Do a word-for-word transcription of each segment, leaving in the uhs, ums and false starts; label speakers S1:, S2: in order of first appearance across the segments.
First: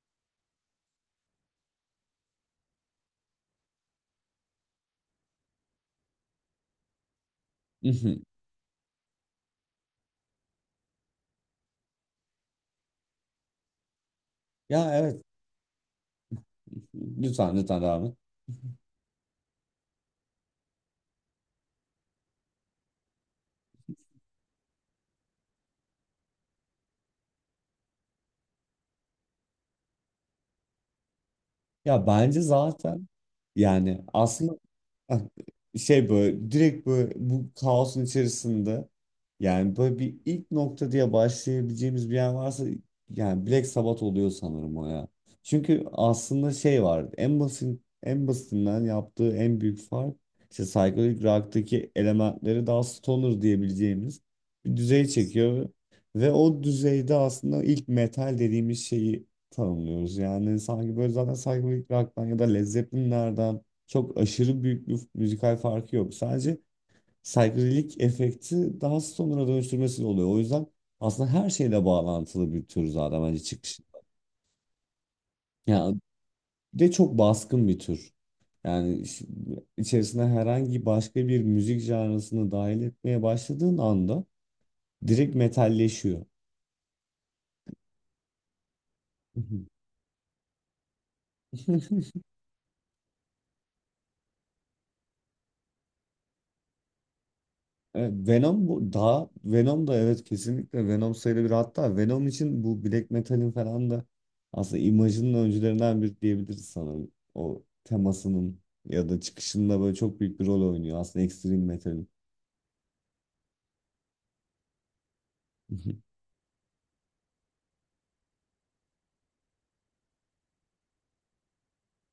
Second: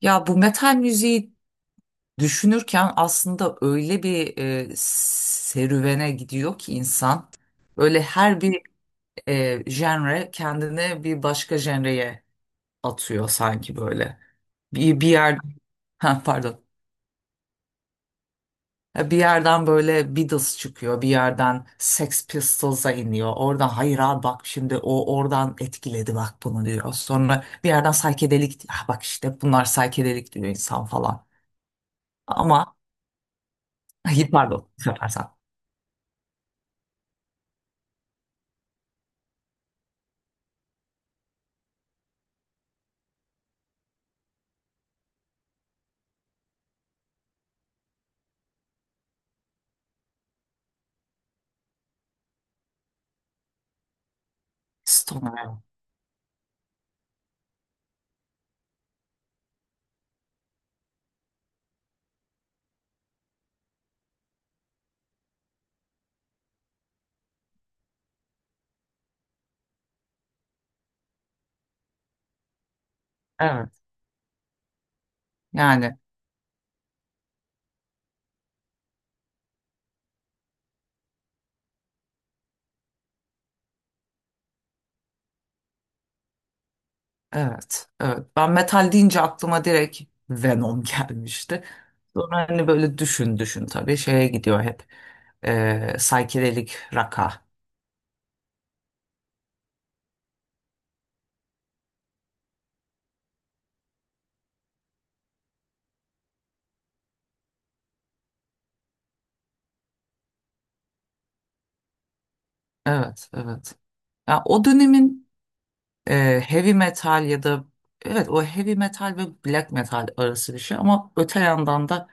S1: Ya bu metal müziği düşünürken aslında öyle bir e, serüvene gidiyor ki insan. Öyle
S2: Mhm.
S1: her bir e, genre kendini bir başka genreye atıyor sanki böyle.
S2: Ya
S1: Bir, bir
S2: evet.
S1: yer ha, pardon.
S2: Lütfen lütfen devam et.
S1: Ya bir yerden böyle Beatles çıkıyor, bir yerden Sex Pistols'a iniyor. Oradan hayır abi bak şimdi o oradan etkiledi bak bunu diyor. Sonra bir yerden psychedelic, ah bak işte bunlar psychedelic diyor insan falan.
S2: Ya bence
S1: Ama
S2: zaten, yani
S1: hayır,
S2: aslında...
S1: pardon, bu sefer
S2: Ha.
S1: sen.
S2: Şey, böyle direkt böyle bu kaosun içerisinde, yani böyle bir ilk nokta diye başlayabileceğimiz bir yer varsa yani Black Sabbath oluyor sanırım o ya. Çünkü aslında şey var, en basit en basitinden yaptığı en büyük fark, işte psychedelic rock'taki elementleri daha stoner diyebileceğimiz bir düzey
S1: Stoner.
S2: çekiyor ve o düzeyde aslında ilk metal dediğimiz şeyi tanımlıyoruz. Yani sanki böyle zaten psychedelic rock'tan ya da Led Zeppelin'lerden çok aşırı büyük bir müzikal farkı yok. Sadece psychedelic efekti daha stoner'a dönüştürmesiyle oluyor. O yüzden aslında her şeyle bağlantılı bir tür zaten bence
S1: Evet.
S2: çıkış.
S1: Yani
S2: Yani de çok baskın bir tür. Yani iş- içerisine herhangi başka bir müzik janrasını dahil etmeye başladığın anda direkt metalleşiyor.
S1: evet. Evet, ben metal deyince aklıma direkt Venom gelmişti. Sonra hani böyle düşün düşün tabii şeye gidiyor hep. Ee, psychedelic rock'a.
S2: Evet, Venom bu daha, Venom da evet, kesinlikle Venom sayılabilir. Hatta Venom için bu Black Metal'in falan da aslında imajının öncülerinden biri diyebiliriz sanırım. O temasının ya da çıkışında böyle çok büyük bir rol oynuyor aslında Extreme Metal'in.
S1: Evet, evet. Ya o dönemin e, heavy metal ya da evet, o heavy metal ve black metal arası bir şey, ama öte yandan da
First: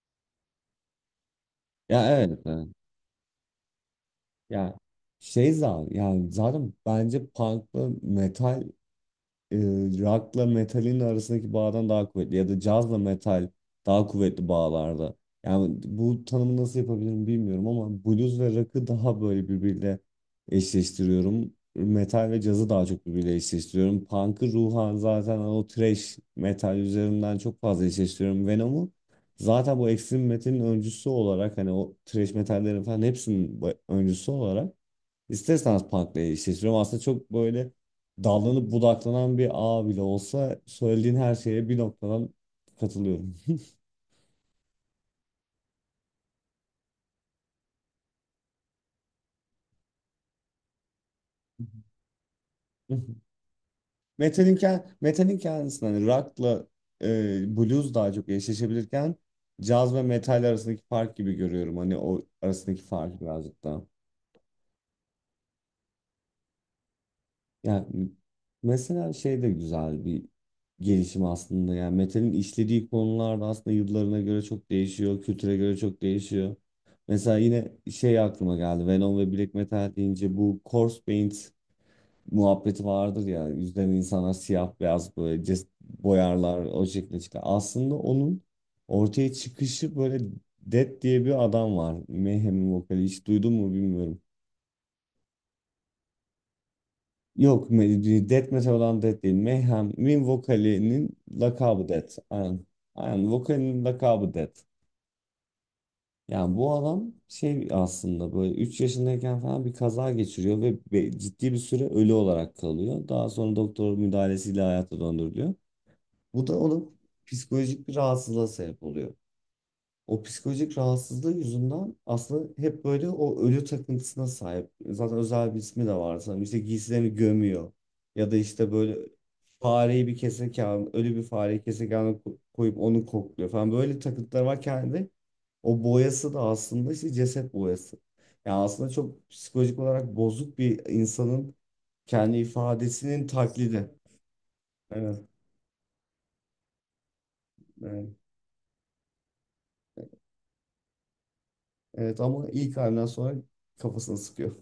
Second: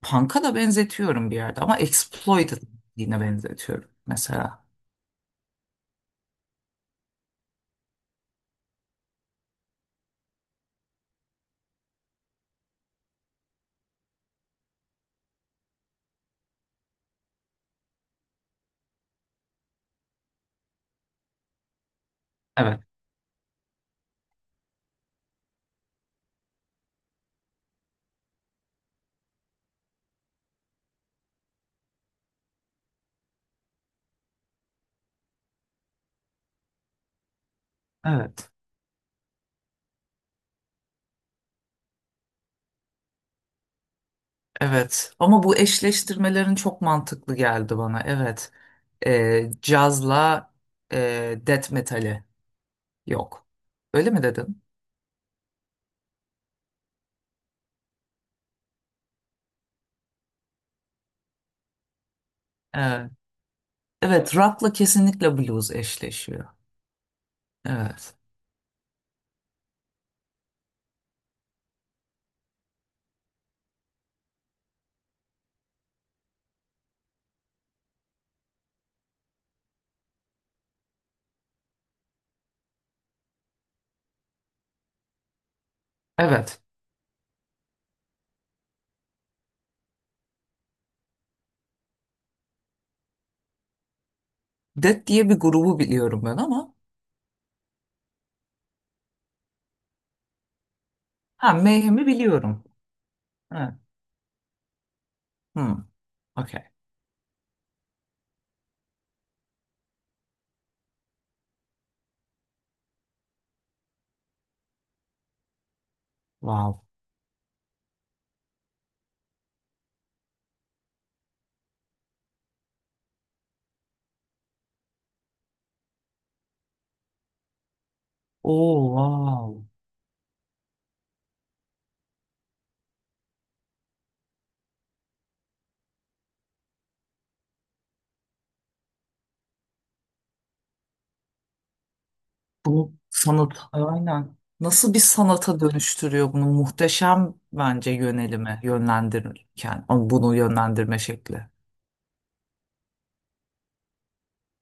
S1: punk'a da benzetiyorum bir yerde, ama
S2: Ya evet,
S1: exploited
S2: evet.
S1: yine benzetiyorum mesela.
S2: Ya şey, zaten yani zaten bence punk'la metal, e, rock'la metalin arasındaki bağdan daha kuvvetli ya da cazla metal daha kuvvetli bağlarda. Yani bu tanımı nasıl yapabilirim bilmiyorum ama blues ve rock'ı daha böyle birbiriyle eşleştiriyorum. Metal ve cazı
S1: Evet.
S2: daha çok birbiriyle eşleştiriyorum. Punk'ı ruhan zaten o thrash metal üzerinden çok fazla eşleştiriyorum. Venom'u zaten bu extreme metalin öncüsü olarak, hani o thrash metallerin falan hepsinin bu- öncüsü olarak İsterseniz Punk'la eşleştiriyorum. Aslında çok böyle
S1: Evet.
S2: dallanıp budaklanan bir ağ bile olsa söylediğin her şeye bir noktadan katılıyorum.
S1: Evet. Ama bu eşleştirmelerin çok mantıklı geldi bana. Evet. E, cazla e, death metali yok. Öyle mi
S2: Metal'in,
S1: dedin?
S2: kend- metal'in kendisinde hani rock'la, e, blues daha çok eşleşebilirken caz ve metal arasındaki fark gibi görüyorum. Hani o arasındaki
S1: Evet.
S2: fark birazcık daha.
S1: Evet, rock'la kesinlikle blues eşleşiyor.
S2: Yani
S1: Evet.
S2: mesela şey de güzel bir gelişim aslında. Yani metalin işlediği konular da aslında yıllarına göre çok değişiyor, kültüre göre çok değişiyor. Mesela yine şey aklıma geldi. Venom ve Black Metal deyince bu corpse paint muhabbeti vardır ya. Yüzden insanlar siyah beyaz böyle ces-
S1: Evet.
S2: boyarlar, o şekilde çıkar. Aslında onun ortaya çıkışı böyle, Dead diye bir adam var. Mayhem'in vokali, hiç duydun mu bilmiyorum.
S1: Death diye bir grubu biliyorum ben ama.
S2: Yok, me- Death Metal olan Death değil. Mayhem'in vokalinin
S1: Ha,
S2: lakabı
S1: Mayhem'i
S2: Death. Aynen.
S1: biliyorum.
S2: Aynen.
S1: Evet.
S2: Vokalinin lakabı Death.
S1: Hmm.
S2: Yani
S1: Okay.
S2: bu adam şey, aslında böyle üç yaşındayken falan bir kaza geçiriyor ve ve ciddi bir süre ölü olarak kalıyor. Daha sonra doktor müdahalesiyle hayata döndürülüyor. Bu da
S1: Wow.
S2: onun psikolojik bir rahatsızlığa sebep oluyor. O psikolojik rahatsızlığı yüzünden aslında hep böyle o ölü takıntısına sahip. Zaten özel bir ismi de var sanırım. İşte giysilerini gömüyor. Ya da işte
S1: Oh,
S2: böyle
S1: wow.
S2: fareyi, bir kesek keserken, ölü bir fareyi keserken ko- koyup onu kokluyor falan. Böyle takıntılar var kendi. O boyası da aslında işte ceset boyası. Yani aslında çok psikolojik olarak bozuk bir insanın kendi
S1: Bunu
S2: ifadesinin
S1: sanat,
S2: taklidi.
S1: aynen. Nasıl bir
S2: Evet,
S1: sanata dönüştürüyor bunu? Muhteşem bence
S2: evet.
S1: yönelimi, yönlendirirken. Ama bunu yönlendirme şekli.
S2: Evet ama ilk halinden sonra kafasını sıkıyor.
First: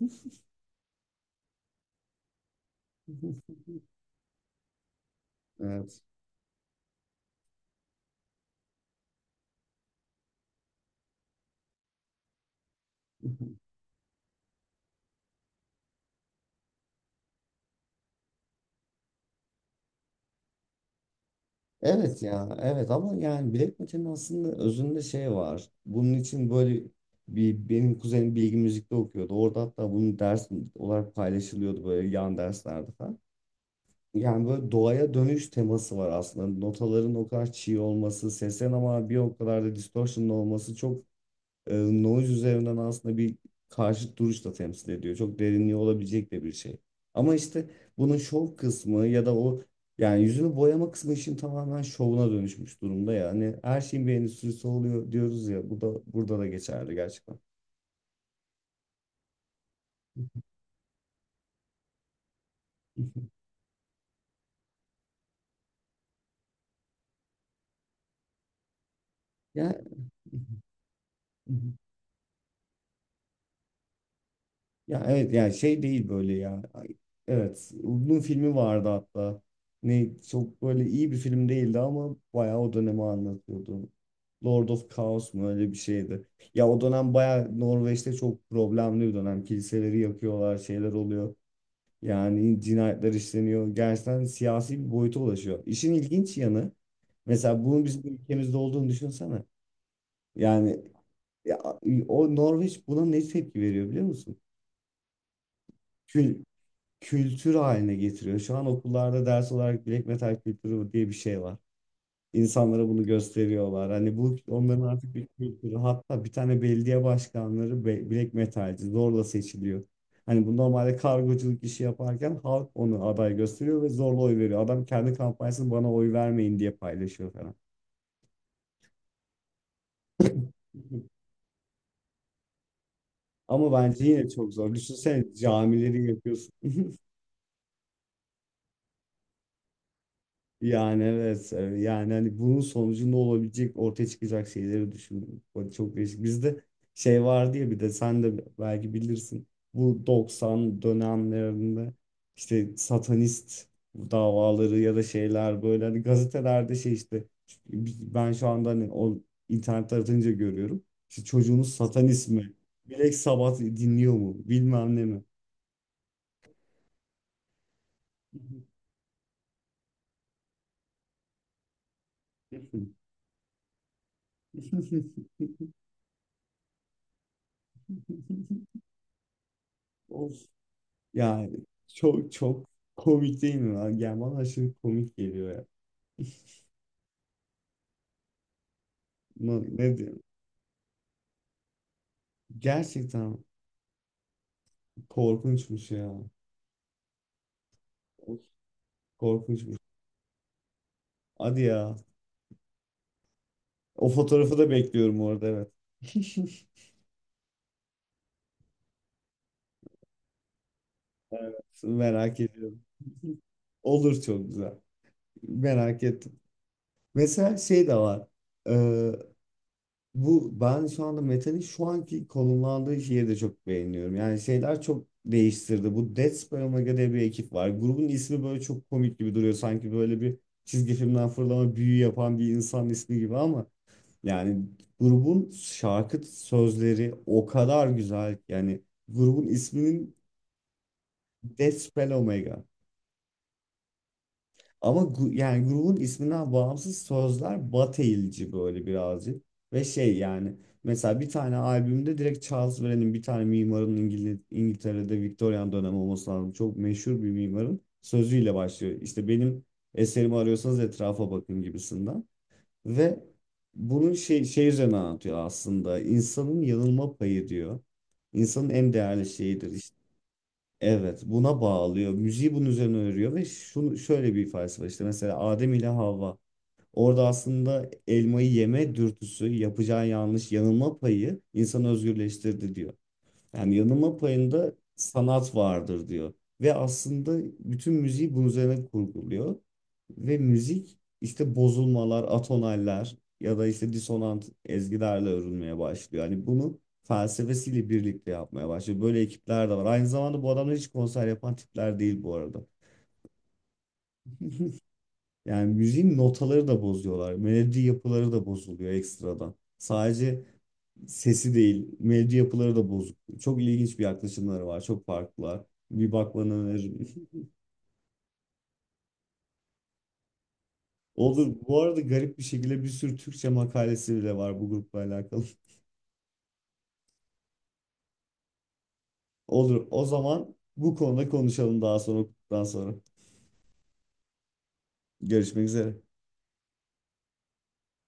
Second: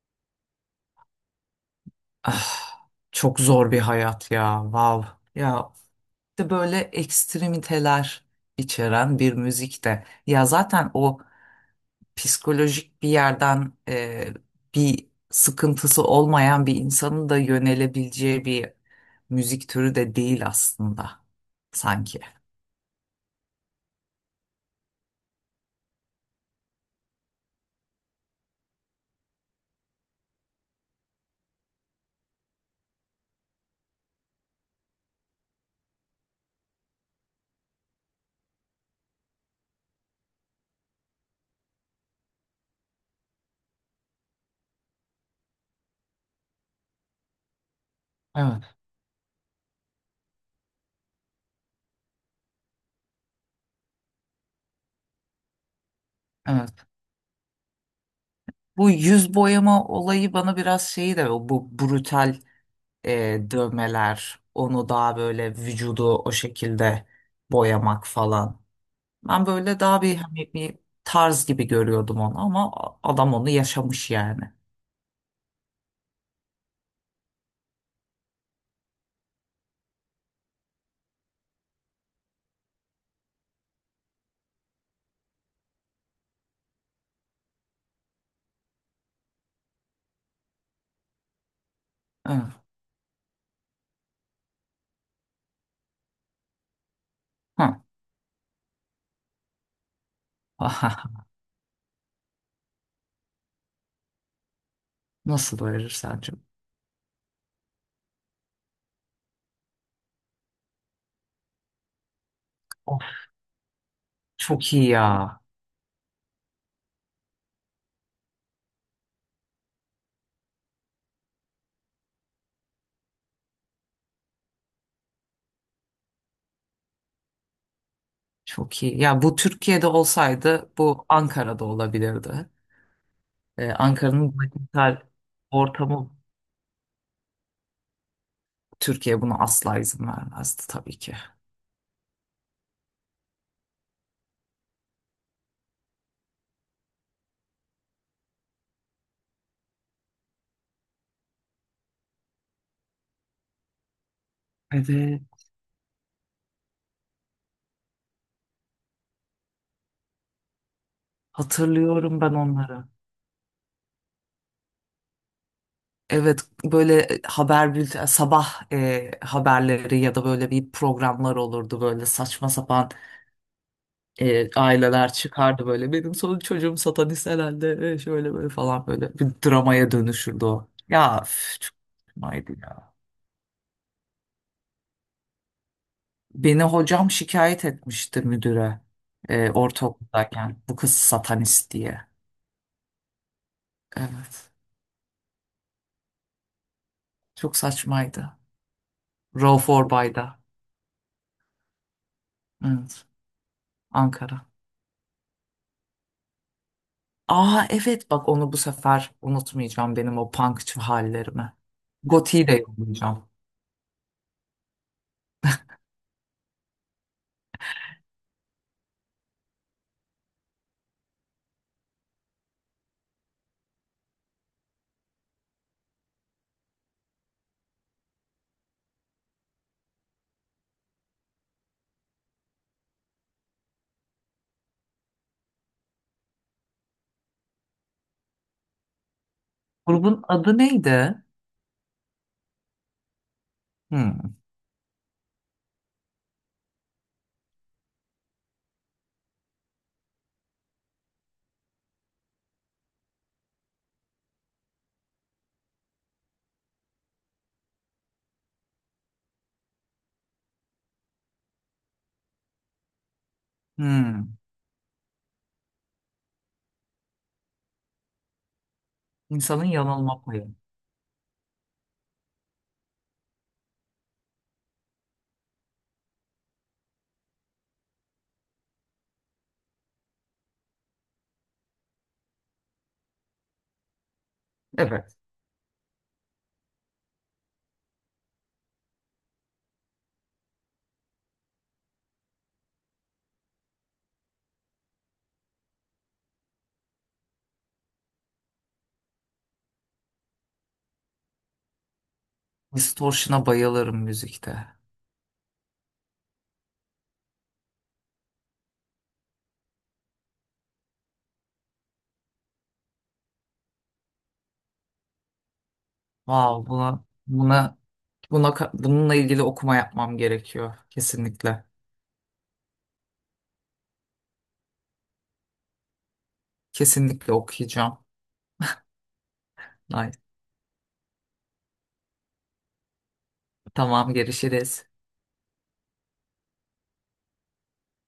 S1: Ah, çok zor bir hayat ya. Wow. Ya
S2: Evet.
S1: işte böyle ekstremiteler içeren bir müzik de. Ya zaten o psikolojik bir yerden e, bir sıkıntısı olmayan bir insanın da yönelebileceği bir müzik türü de değil aslında sanki.
S2: Evet ya, evet, ama yani Black Metal'in aslında özünde şey var. Bunun için, böyle bir, benim kuzenim bilgi müzikte okuyordu. Orada hatta bunun ders olarak paylaşılıyordu böyle, yan derslerde falan. Yani böyle doğaya dönüş teması var aslında. Notaların o kadar çiğ olması, seslerin ama bir o kadar da distortion'lı olması, çok e, noise üzerinden aslında bir karşıt duruş da temsil ediyor. Çok derinliği olabilecek de bir şey. Ama işte bunun şov
S1: Evet,
S2: kısmı ya da o, yani yüzünü boyama kısmı işin tamamen şovuna dönüşmüş durumda ya. Hani her şeyin bir endüstrisi oluyor diyoruz ya. Bu da, burada da
S1: evet.
S2: geçerli gerçekten.
S1: Bu yüz boyama olayı bana biraz şeyi de, o bu brutal e, dövmeler, onu daha böyle vücudu o şekilde boyamak falan. Ben
S2: Ya.
S1: böyle daha bir hani bir tarz gibi görüyordum onu, ama adam onu yaşamış yani.
S2: Ya evet, yani şey değil böyle ya. Ay, evet, uzun filmi vardı hatta. Ne, çok böyle iyi bir film değildi ama bayağı o dönemi anlatıyordu. Lord of Chaos mu, öyle bir şeydi. Ya o dönem bayağı Norveç'te çok problemli bir dönem. Kiliseleri yakıyorlar, şeyler oluyor.
S1: Evet.
S2: Yani cinayetler işleniyor. Gerçekten siyasi bir boyuta ulaşıyor. İşin ilginç yanı, mesela bunun bizim ülkemizde olduğunu düşünsene.
S1: Hı.
S2: Yani ya, o Norveç buna ne tepki veriyor biliyor musun?
S1: Nasıl doyurur sence?
S2: Kül- Kültür haline getiriyor. Şu an okullarda ders olarak black metal kültürü diye bir şey var. İnsanlara
S1: Of,
S2: bunu gösteriyorlar. Hani bu
S1: çok
S2: onların
S1: iyi
S2: artık bir
S1: ya.
S2: kültürü. Hatta bir tane belediye başkanları, be- black metalci, zorla seçiliyor. Hani bu normalde kargoculuk işi yaparken halk onu aday gösteriyor ve zorla oy veriyor. Adam kendi kampanyasını bana oy vermeyin diye paylaşıyor falan.
S1: Çok iyi. Ya bu Türkiye'de olsaydı bu Ankara'da olabilirdi.
S2: Ama
S1: Ee,
S2: bence yine
S1: Ankara'nın
S2: çok zor.
S1: başkent
S2: Düşünsene, camileri
S1: ortamı,
S2: yapıyorsun.
S1: Türkiye buna asla izin vermezdi tabii
S2: Yani
S1: ki.
S2: evet, e, yani hani bunun sonucunda olabilecek, ortaya çıkacak şeyleri düşündüm. O çok değişik. Bizde şey vardı ya, bir de sen de belki bilirsin. Bu doksan dönemlerinde işte satanist davaları ya da
S1: Evet.
S2: şeyler, böyle hani gazetelerde, şey işte, ben şu anda hani o internet aratınca görüyorum. İşte çocuğunuz
S1: Hatırlıyorum
S2: satanist
S1: ben
S2: mi?
S1: onları.
S2: Black Sabbath dinliyor mu? Bilmem ne mi?
S1: Evet, böyle haber bülten sabah e, haberleri ya da böyle bir programlar olurdu, böyle saçma sapan e, aileler çıkardı böyle. Benim son çocuğum satanist herhalde e, şöyle böyle falan, böyle bir dramaya
S2: Of.
S1: dönüşürdü o. Ya
S2: Yani
S1: üf, çok
S2: çok
S1: saçmaydı
S2: çok
S1: ya.
S2: komik değil mi lan? Yani bana aşırı komik geliyor ya.
S1: Beni hocam şikayet etmişti müdüre e,
S2: Ne, ne diyeyim?
S1: ortaokuldayken bu kız satanist diye.
S2: Gerçekten
S1: Evet,
S2: korkunçmuş ya.
S1: çok
S2: Of.
S1: saçmaydı. Rauf
S2: Korkunçmuş.
S1: Orbay'da.
S2: Hadi ya.
S1: Evet,
S2: O
S1: Ankara.
S2: fotoğrafı da bekliyorum orada, evet.
S1: Aa evet, bak onu bu sefer unutmayacağım, benim o punkçı
S2: Evet,
S1: hallerimi.
S2: merak
S1: Goti'yi de
S2: ediyorum.
S1: yollayacağım.
S2: Olur, çok güzel. Merak ettim. Mesela şey de var. Ee, Bu ben şu anda metalin şu anki konumlandığı şeyi de çok beğeniyorum. Yani şeyler çok değiştirdi. Bu Dead Square Omega diye bir ekip var. Grubun ismi böyle çok komik gibi duruyor. Sanki böyle bir çizgi filmden fırlama, büyü yapan bir insan ismi gibi ama yani grubun şarkı sözleri o kadar güzel. Yani grubun isminin
S1: Grubun adı neydi?
S2: Dead Spell Omega.
S1: Hmm.
S2: Ama gu- yani grubun isminden bağımsız, sözler bateyilci böyle birazcık. Ve şey, yani mesela bir tane albümde direkt Charles Wren'in, bir tane mimarın, İngil İngiltere'de Victorian dönemi olması lazım, çok meşhur bir mimarın sözüyle başlıyor. İşte benim eserimi arıyorsanız etrafa bakın gibisinden. Ve bunun
S1: Hmm.
S2: şey, şey, üzerine anlatıyor aslında. İnsanın yanılma payı diyor. İnsanın en değerli
S1: İnsanın
S2: şeyidir. İşte,
S1: yanılma payı.
S2: evet, buna bağlıyor. Müziği bunun üzerine örüyor ve şunu, şöyle bir ifadesi var, işte mesela Adem ile Havva. Orada aslında elmayı yeme dürtüsü, yapacağı yanlış, yanılma payı insanı özgürleştirdi diyor. Yani yanılma payında
S1: Evet.
S2: sanat vardır diyor. Ve aslında bütün müziği bunun üzerine kurguluyor. Ve müzik işte bozulmalar, atonaller ya da işte disonant ezgilerle örülmeye başlıyor. Hani bunu felsefesiyle birlikte yapmaya başlıyor. Böyle ekipler de var. Aynı zamanda bu adamlar hiç konser yapan tipler değil bu arada.
S1: Distortion'a bayılırım müzikte.
S2: Yani müziğin notaları da bozuyorlar. Melodi yapıları da bozuluyor ekstradan. Sadece sesi değil, melodi yapıları da bozuk. Çok ilginç bir yaklaşımları var. Çok farklılar. Bir bakmanı
S1: Wow, buna
S2: öneririm.
S1: buna buna ka- bununla ilgili okuma yapmam gerekiyor
S2: Olur.
S1: kesinlikle.
S2: Bu arada garip bir şekilde bir sürü Türkçe makalesi bile var bu grupla alakalı.
S1: Kesinlikle okuyacağım.
S2: Olur. O
S1: Ay,
S2: zaman bu konuda konuşalım daha sonra, daha sonra.
S1: tamam, görüşürüz.
S2: Görüşmek üzere.